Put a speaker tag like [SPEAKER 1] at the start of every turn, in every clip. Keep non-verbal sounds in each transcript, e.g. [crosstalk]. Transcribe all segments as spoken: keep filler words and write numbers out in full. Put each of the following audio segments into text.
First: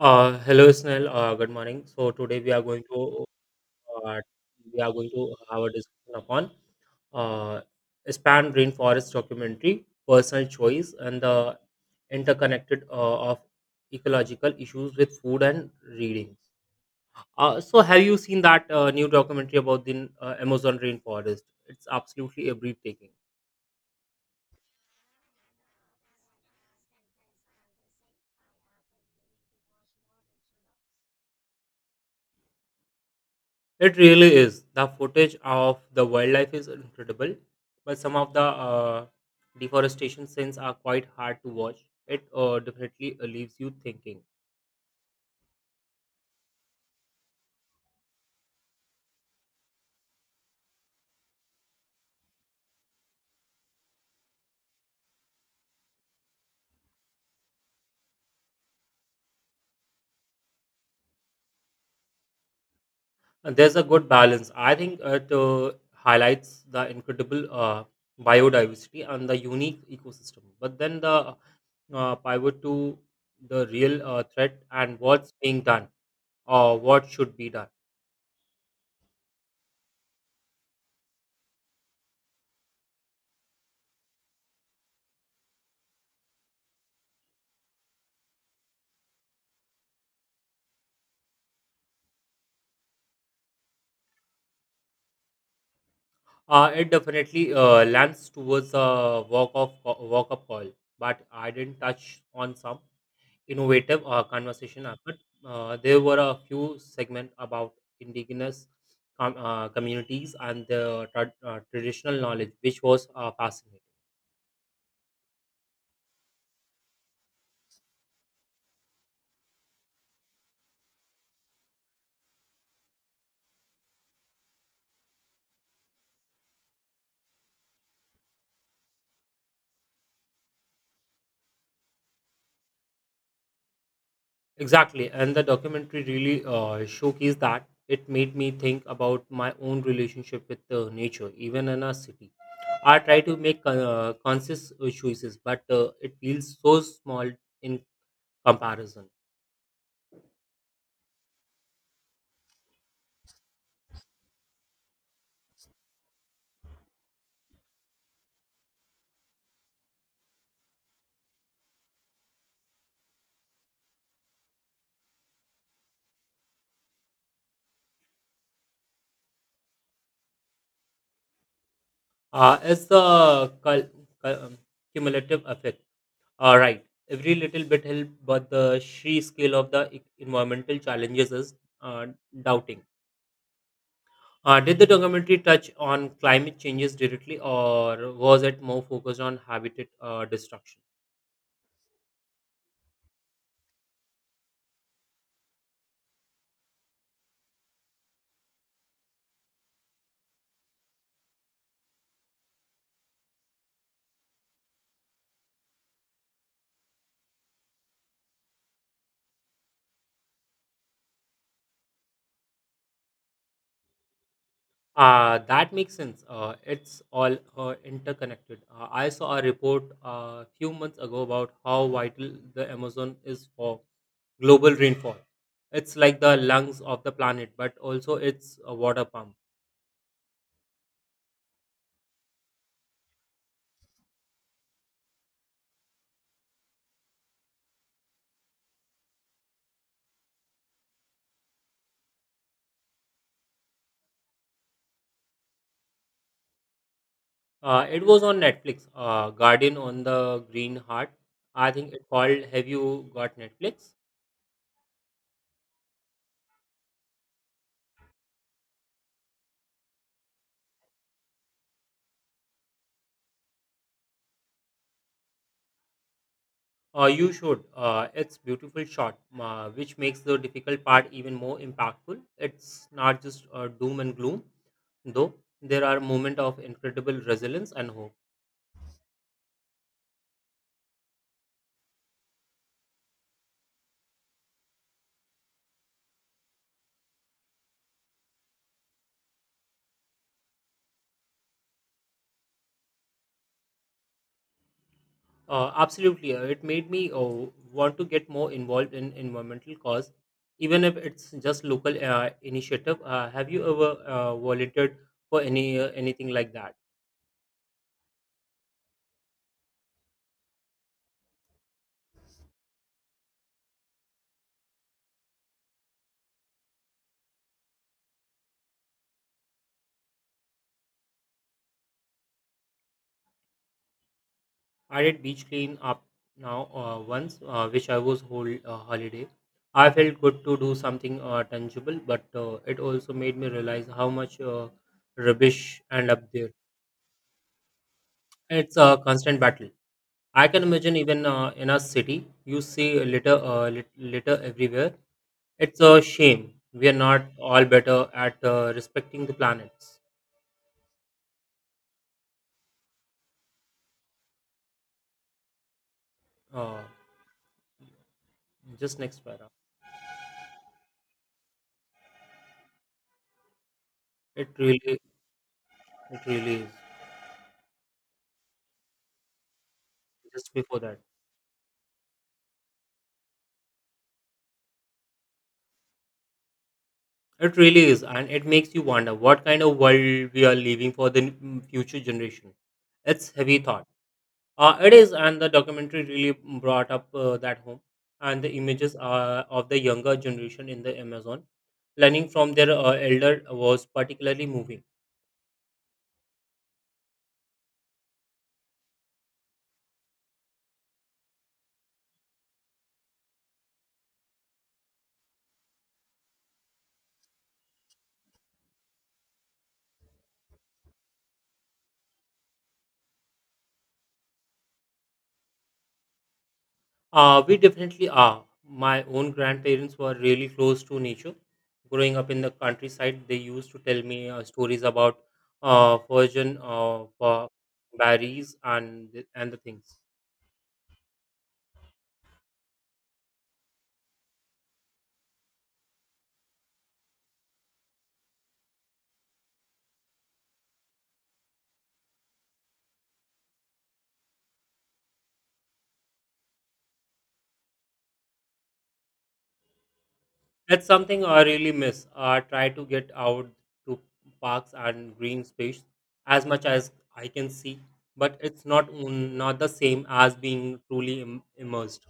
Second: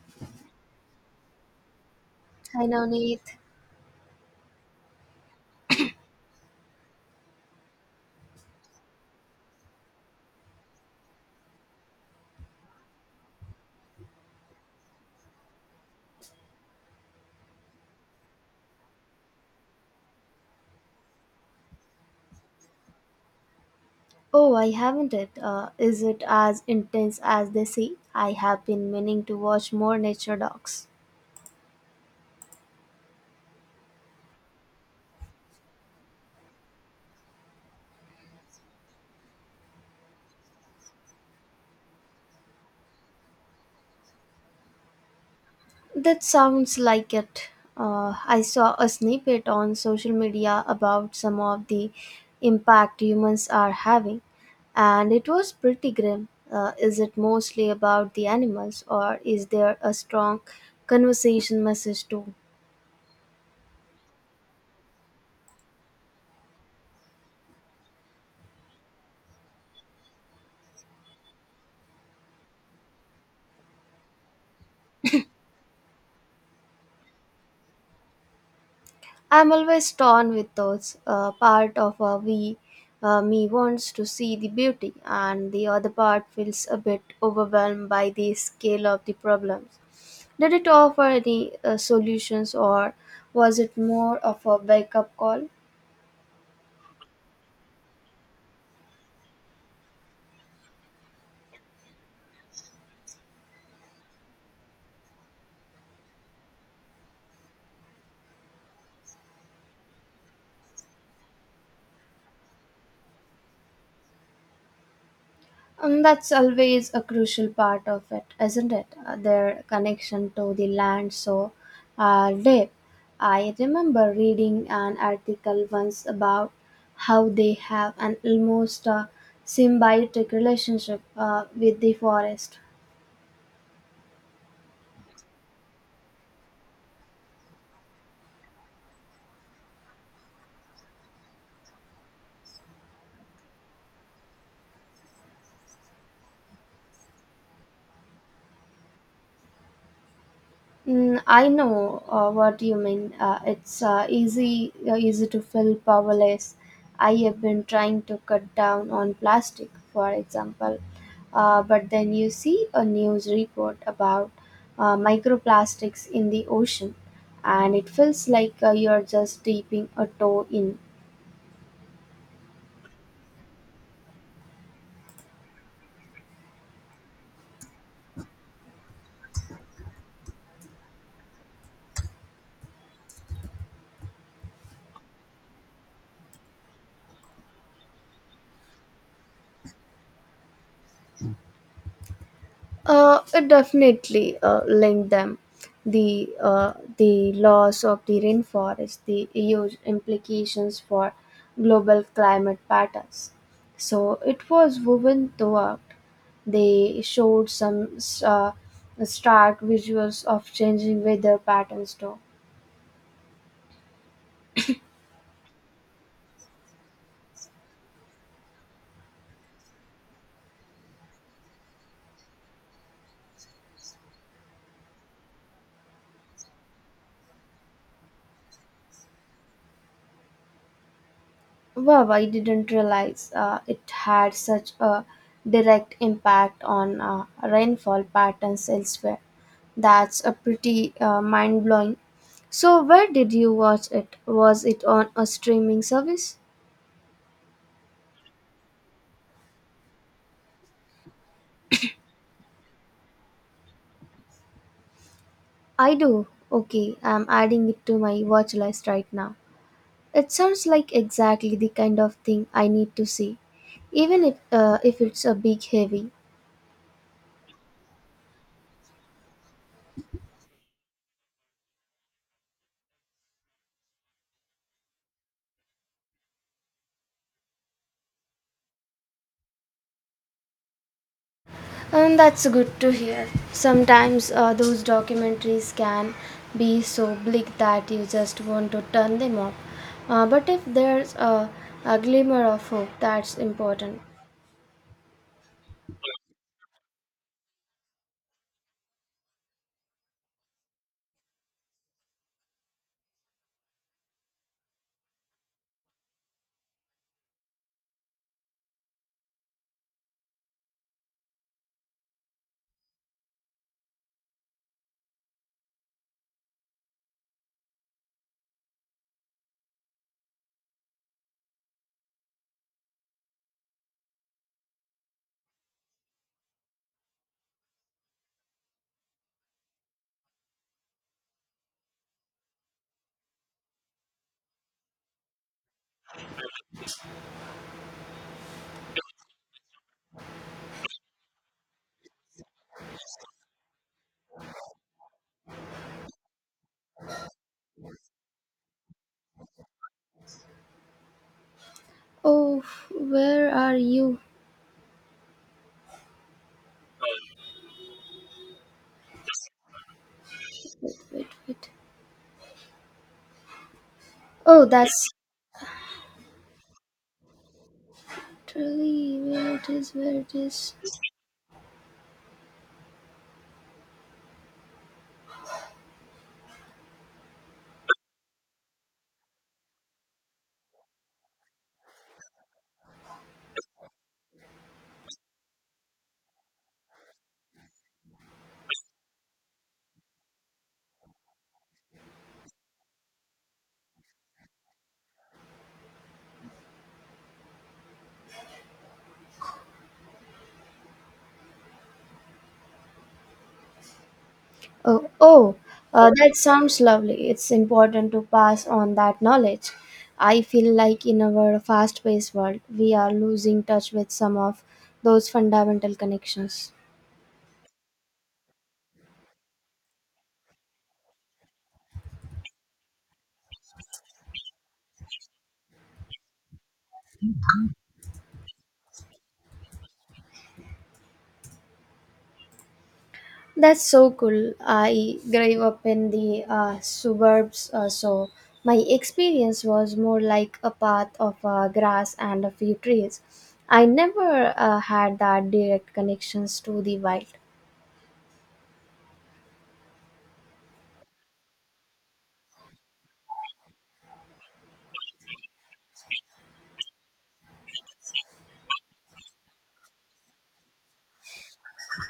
[SPEAKER 1] Uh, hello, Snell. Uh, good morning. So today we are
[SPEAKER 2] Hi
[SPEAKER 1] going to
[SPEAKER 2] Navneet.
[SPEAKER 1] uh, we are going to have a discussion upon uh, span rainforest documentary, personal choice, and the interconnected uh, of ecological issues with food and reading. Uh, so have you seen that uh, new documentary about the uh, Amazon rainforest? It's absolutely a breathtaking.
[SPEAKER 2] Oh, I haven't it. Uh, is it as intense as they say? I have been meaning to watch more nature docs.
[SPEAKER 1] It really is. The footage of the wildlife is incredible, but some of the uh, deforestation scenes are quite hard to watch. It uh, definitely uh, leaves you thinking.
[SPEAKER 2] That sounds like it. Uh, I saw a snippet on social media about some of the impact humans are having, and it was pretty grim. Uh, is it mostly about the animals, or is there a strong conversation message too?
[SPEAKER 1] And there's a good balance. I think it uh, highlights the incredible uh, biodiversity and the unique ecosystem. But then the uh, pivot to the real uh, threat and what's being done or what should be done.
[SPEAKER 2] I'm always torn with those. Uh, part of uh, we, uh, me wants to see the beauty, and the other part feels a bit overwhelmed by the scale of the problems. Did it offer any uh, solutions, or was it more of a wake up call?
[SPEAKER 1] Uh, it definitely uh, lands towards a walk of walk up call, but I didn't touch on some innovative uh, conversation effort. Uh, there were a few segments about indigenous com- uh, communities and the tra- uh, traditional knowledge, which was uh, fascinating.
[SPEAKER 2] And that's always a crucial part of it, isn't it? Uh, Their connection to the land so uh, deep. I remember reading an article once about how they have an almost uh, symbiotic relationship uh, with the forest.
[SPEAKER 1] Exactly, and the documentary really uh, showcased that. It made me think about my own relationship with uh, nature, even in a city. I try to make uh, conscious uh, choices, but uh, it feels so small in comparison.
[SPEAKER 2] Mm, I know uh, what you mean. Uh, it's uh, easy uh, easy to feel powerless. I have been trying to cut down on plastic, for example, uh, but then you see a news report about uh, microplastics in the ocean, and it feels like uh, you're just dipping a toe in.
[SPEAKER 1] Uh, it's the cul- cul- um, cumulative effect. All right, every little bit help, but the sheer scale of the e- environmental challenges is uh, doubting. Uh, did the documentary touch on climate changes directly, or was it more focused on habitat uh, destruction?
[SPEAKER 2] Uh, it definitely uh, linked them. The uh, the loss of the rainforest, the huge implications for global climate patterns. So it was woven throughout. They showed some uh, stark visuals of changing weather patterns too.
[SPEAKER 1] Uh, that makes sense. Uh, it's all uh, interconnected. Uh, I saw a report a few months ago about how vital the Amazon is for global rainfall. It's like the lungs of the planet, but also it's a water pump.
[SPEAKER 2] Wow, I didn't realize uh, it had such a direct impact on uh, rainfall patterns elsewhere. That's a pretty uh, mind blowing. So, where did you watch it? Was it on a streaming service?
[SPEAKER 1] Uh, it was on Netflix, uh, Garden on the Green Heart. I think it called Have You Got Netflix?
[SPEAKER 2] I do. Okay, I'm adding it to my watch list right now. It sounds like exactly the kind of thing I need to see, even if uh, if it's a big heavy.
[SPEAKER 1] Uh, you should. Uh, it's beautiful shot, uh, which makes the difficult part even more impactful. It's not just uh, doom and gloom, though. There are moments of incredible resilience and hope.
[SPEAKER 2] And that's good to hear. Sometimes uh, those documentaries can be so bleak that you just want to turn them off. Uh, but if there's a, a glimmer of hope, that's important.
[SPEAKER 1] Uh, absolutely, uh, it made me uh, want to get more involved in environmental cause, even if it's just local uh, initiative. Uh, have you ever uh, volunteered for any uh, anything like that? I did beach clean up now uh, once, uh, which I was whole uh, holiday. I felt good to do something uh, tangible, but uh, it also made me realize how much uh, rubbish end up there. It's a constant battle. I can imagine even uh, in a city, you see litter, uh, lit- litter everywhere. It's a shame we are not all better at uh, respecting the planets.
[SPEAKER 2] Oh, where are you?
[SPEAKER 1] Uh, just next para.
[SPEAKER 2] Wait, wait, wait.
[SPEAKER 1] It
[SPEAKER 2] Oh,
[SPEAKER 1] really,
[SPEAKER 2] that's
[SPEAKER 1] it really is.
[SPEAKER 2] literally where it is, where it
[SPEAKER 1] Just
[SPEAKER 2] is.
[SPEAKER 1] before that. It really is, and it makes you wonder what kind of world we are leaving for the n- future generation. It's heavy thought. Uh, it is, and the documentary really brought up uh, that home, and the images uh, of the younger generation in the Amazon learning from their uh, elder was particularly moving.
[SPEAKER 2] Oh, oh, uh, that sounds lovely. It's important to pass on that knowledge. I feel like in our fast paced world, we are losing touch with some of those fundamental connections.
[SPEAKER 1] Uh, we definitely are. My own grandparents were really close to nature. Growing up in the countryside, they used to tell me uh, stories about uh, virgin uh, uh, berries and th- and the things.
[SPEAKER 2] That's so cool. I grew up in the uh, suburbs, uh, so my experience was more like a path of uh, grass and a few trees. I never uh, had that direct connections to the wild.
[SPEAKER 1] That's something I really miss. I try to get out to parks and green space as much as I can see, but it's not not the same as being truly Im- immersed.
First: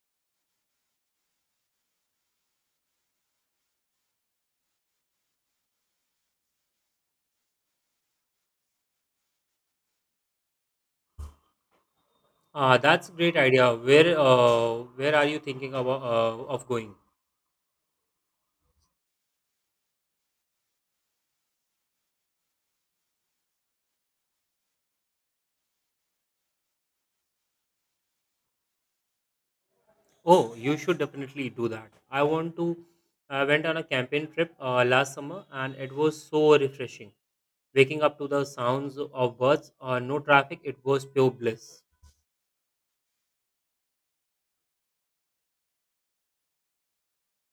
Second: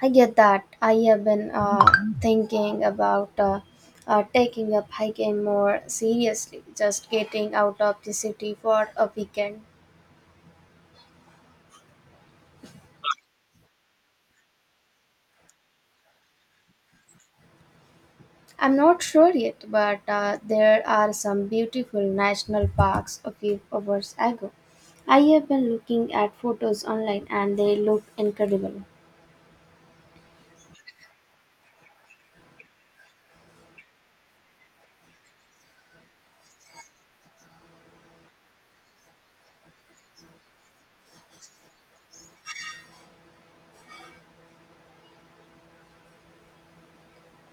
[SPEAKER 2] I get that. I have been uh, thinking about uh, uh, taking up hiking more seriously, just getting out of the city for a weekend.
[SPEAKER 1] Uh, that's a great idea. Where uh, where are you thinking about uh, of going?
[SPEAKER 2] I'm not sure yet, but uh, there are some beautiful national parks a few hours ago. I have been looking at photos online and they look incredible.
[SPEAKER 1] Oh, you should definitely do that. I want to. I went on a camping trip uh, last summer, and it was so refreshing. Waking up to the sounds of birds, uh, no traffic. It was pure bliss.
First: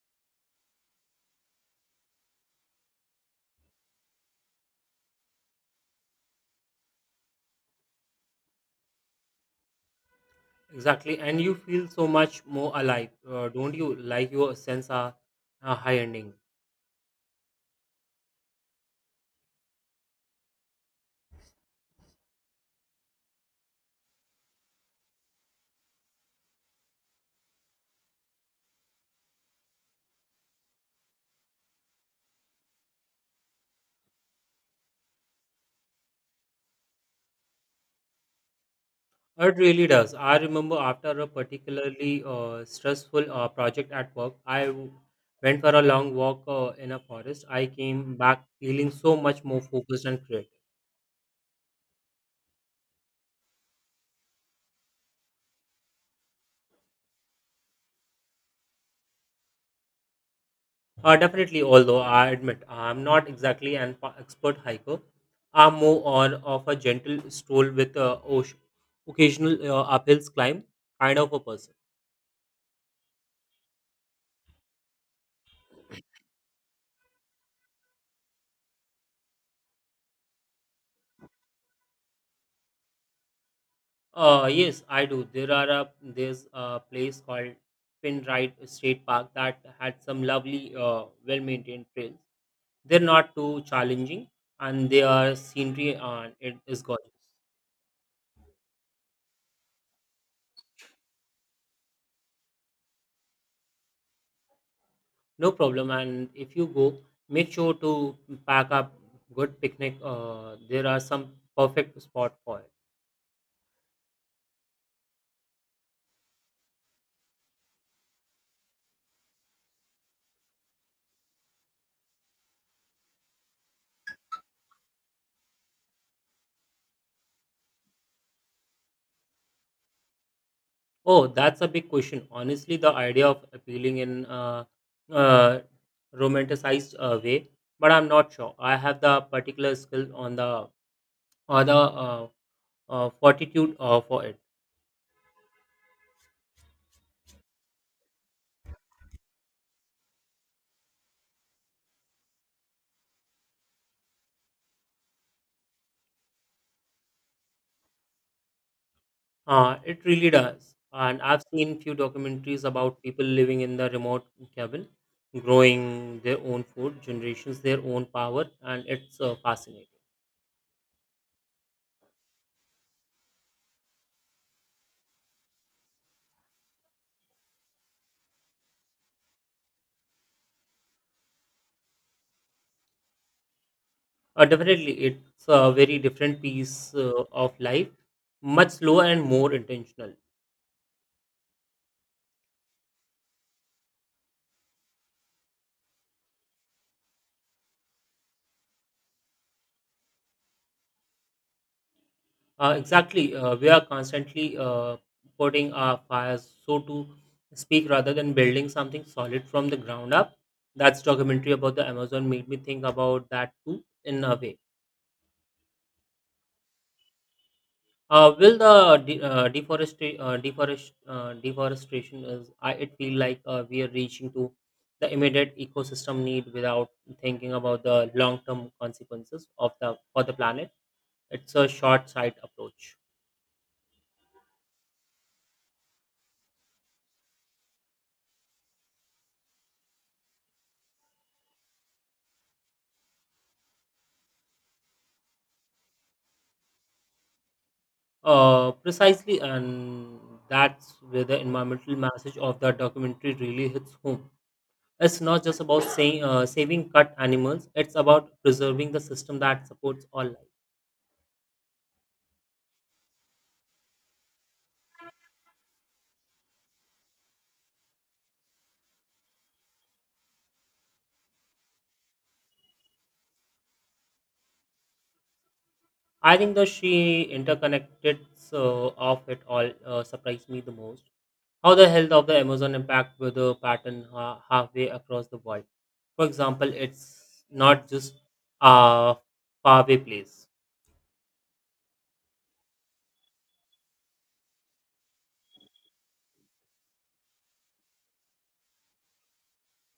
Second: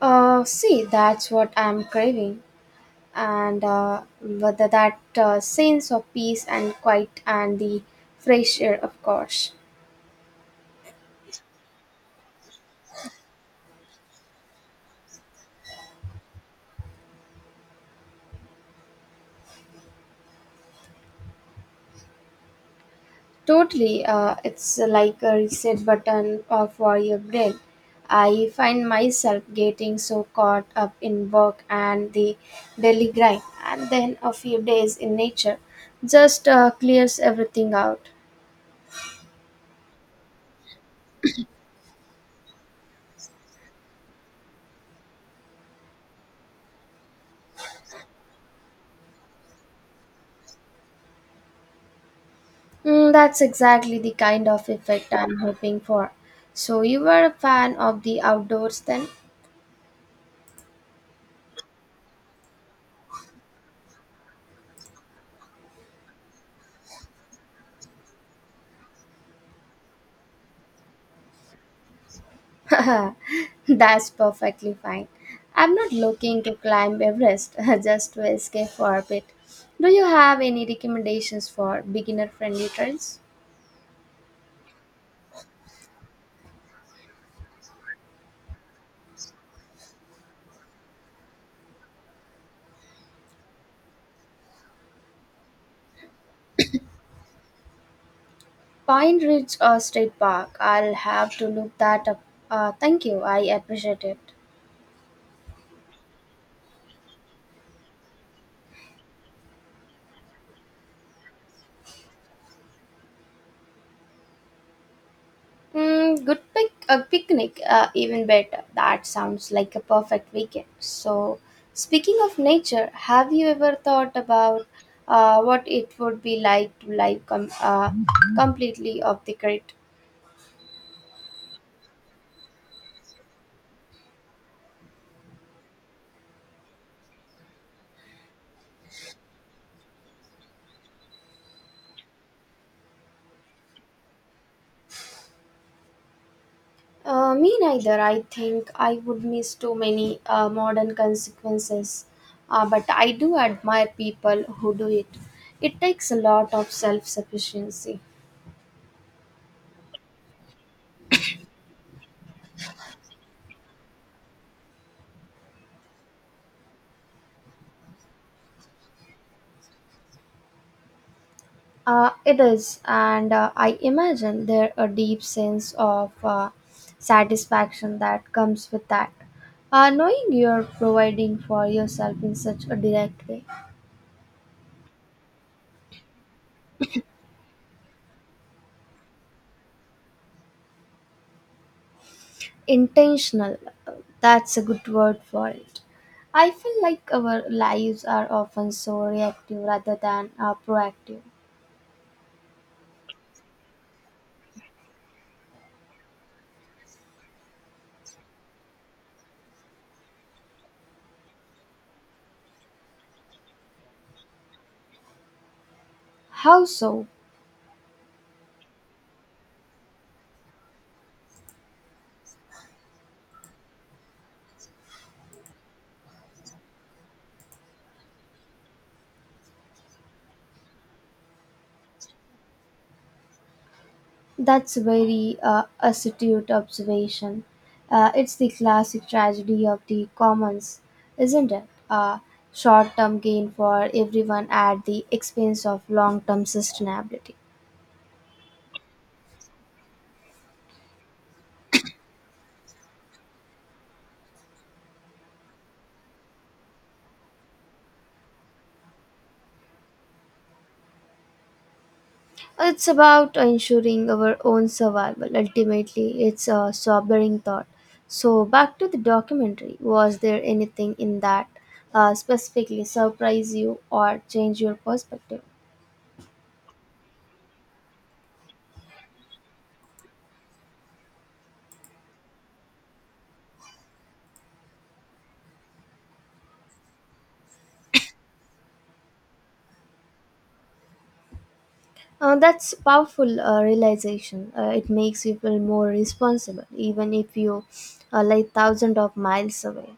[SPEAKER 2] Uh, see, that's what I'm craving. And uh, whether that uh, sense of peace and quiet and the fresh air, of course.
[SPEAKER 1] Exactly, and you feel so much more alive, uh, don't you? Like your sense are uh, high ending.
[SPEAKER 2] Totally, uh, it's like a reset button uh, for your brain. I find myself getting so caught up in work and the daily grind, and then a few days in nature just uh, clears everything out.
[SPEAKER 1] It really does. I remember after a particularly uh, stressful uh, project at work, I w- went for a long walk uh, in a forest. I came back feeling so much more focused and creative.
[SPEAKER 2] Mm, that's exactly the kind of effect I'm hoping for. So, you were a fan of the outdoors then?
[SPEAKER 1] Uh, definitely, although I admit I'm not exactly an pa- expert hiker, I'm more on of a gentle stroll with uh, osh- occasional uh, uphills climb kind of a person.
[SPEAKER 2] [laughs] That's perfectly fine. I'm not looking to climb Everest, [laughs] just to escape for a bit. Do you have any recommendations for beginner friendly trails?
[SPEAKER 1] Uh, yes, I do. There are a, there's a place called Pinride State Park that had some lovely, uh, well-maintained trails. They're not too challenging, and their scenery uh, it is gorgeous.
[SPEAKER 2] Pine Ridge or State Park? I'll have to look that up. Uh, thank you, I appreciate it.
[SPEAKER 1] No problem. And if you go, make sure to pack up good picnic. Uh, there are some perfect spot for it.
[SPEAKER 2] Mm, good pic a picnic, uh, even better. That sounds like a perfect weekend. So, speaking of nature, have you ever thought about uh, what it would be like to live com- uh, completely off the grid?
[SPEAKER 1] Oh, that's a big question. Honestly, the idea of appealing in a uh, uh, romanticized uh, way, but I'm not sure. I have the particular skill on the or the uh, uh, fortitude uh, for it.
[SPEAKER 2] Uh, me neither. I think I would miss too many uh, modern consequences, uh, but I do admire people who do it. It takes a lot of self sufficiency.
[SPEAKER 1] Uh, it really does. And I've seen few documentaries about people living in the remote cabin, growing their own food, generations their own power, and it's uh, fascinating.
[SPEAKER 2] Uh, it is, and uh, I imagine there a deep sense of uh, satisfaction that comes with that. Uh, knowing you're providing for yourself in such a direct way,
[SPEAKER 1] Uh, definitely, it's a very different piece uh, of life, much slower and more intentional.
[SPEAKER 2] intentional, uh, that's a good word for it. I feel like our lives are often so reactive rather than uh, proactive.
[SPEAKER 1] Uh, exactly, uh, we are constantly uh, putting our fires, so to speak, rather than building something solid from the ground up. That's documentary about the Amazon made me think about that too, in a way.
[SPEAKER 2] How so?
[SPEAKER 1] Uh, will the de- uh, deforesta- uh, deforest- uh, deforestation is I, it feel like uh, we are reaching to the immediate ecosystem need without thinking about the long term consequences of the for the planet. It's a short sight approach.
[SPEAKER 2] That's very uh, astute observation. Uh, it's the classic tragedy of the commons, isn't it? Uh, Short term gain for everyone at the expense of long term sustainability.
[SPEAKER 1] Uh, precisely, and that's where the environmental message of the documentary really hits home. It's not just about saying, uh, saving cut animals; it's about preserving the system that supports all life.
[SPEAKER 2] It's about ensuring our own survival. Ultimately, it's a sobering thought. So, back to the documentary was there anything in that uh, specifically surprise you or change your perspective?
[SPEAKER 1] I think the she interconnected so of it all uh, surprised me the most. How the health of the Amazon impact with the pattern ha- halfway across the world. For example, it's not just a faraway place.
[SPEAKER 2] Uh, that's powerful uh, realization. Uh, it makes you feel more responsible, even if you are like thousands of miles away.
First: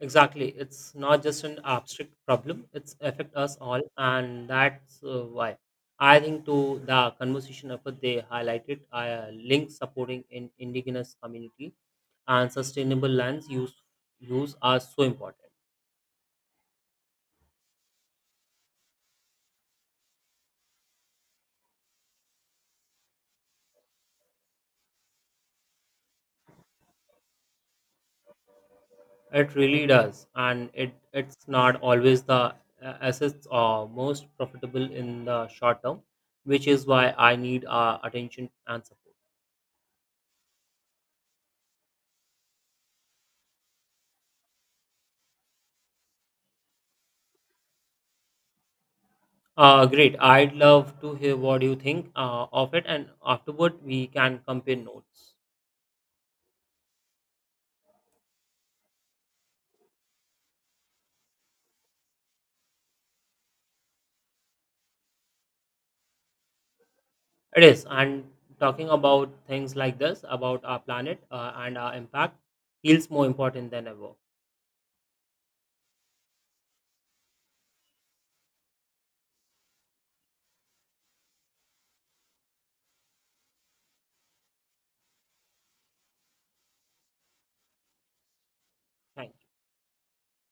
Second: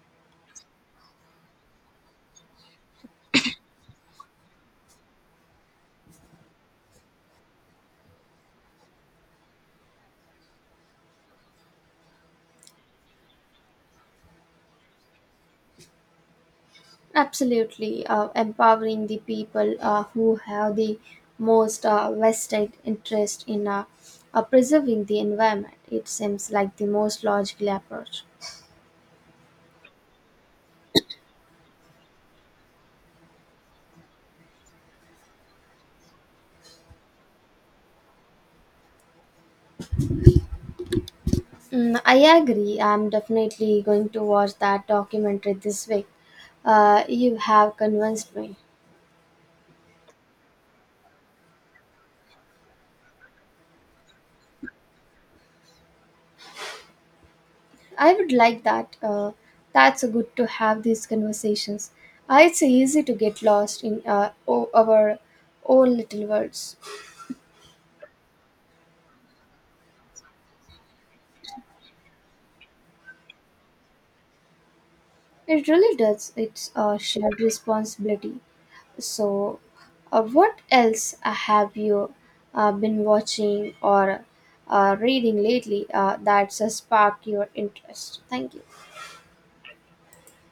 [SPEAKER 1] Exactly, it's not just an abstract problem. It's affect us all, and that's uh, why I think to the conversation effort they highlighted uh, links supporting in indigenous community and sustainable lands use use are so important.
[SPEAKER 2] Absolutely, uh, empowering the people uh, who have the most uh, vested interest in uh, uh, preserving the environment. It seems like the most logical approach.
[SPEAKER 1] It really does, and it it's not always the uh, assets are most profitable in the short term, which is why I need uh, attention and support.
[SPEAKER 2] Mm, I agree. I'm definitely going to watch that documentary this week. Uh, you have convinced me.
[SPEAKER 1] Uh, great. I'd love to hear what you think uh, of it, and afterward we can compare notes.
[SPEAKER 2] I would like that. Uh, that's good to have these conversations. Uh, it's easy to get lost in uh, o- our own little worlds.
[SPEAKER 1] It is, and talking about things like this about our planet uh, and our impact feels more important than ever.
[SPEAKER 2] It really does. It's a shared responsibility. So, uh, what else uh, have you uh, been watching or uh, reading lately uh, that's uh, sparked your interest? Thank you.
[SPEAKER 1] Thank you.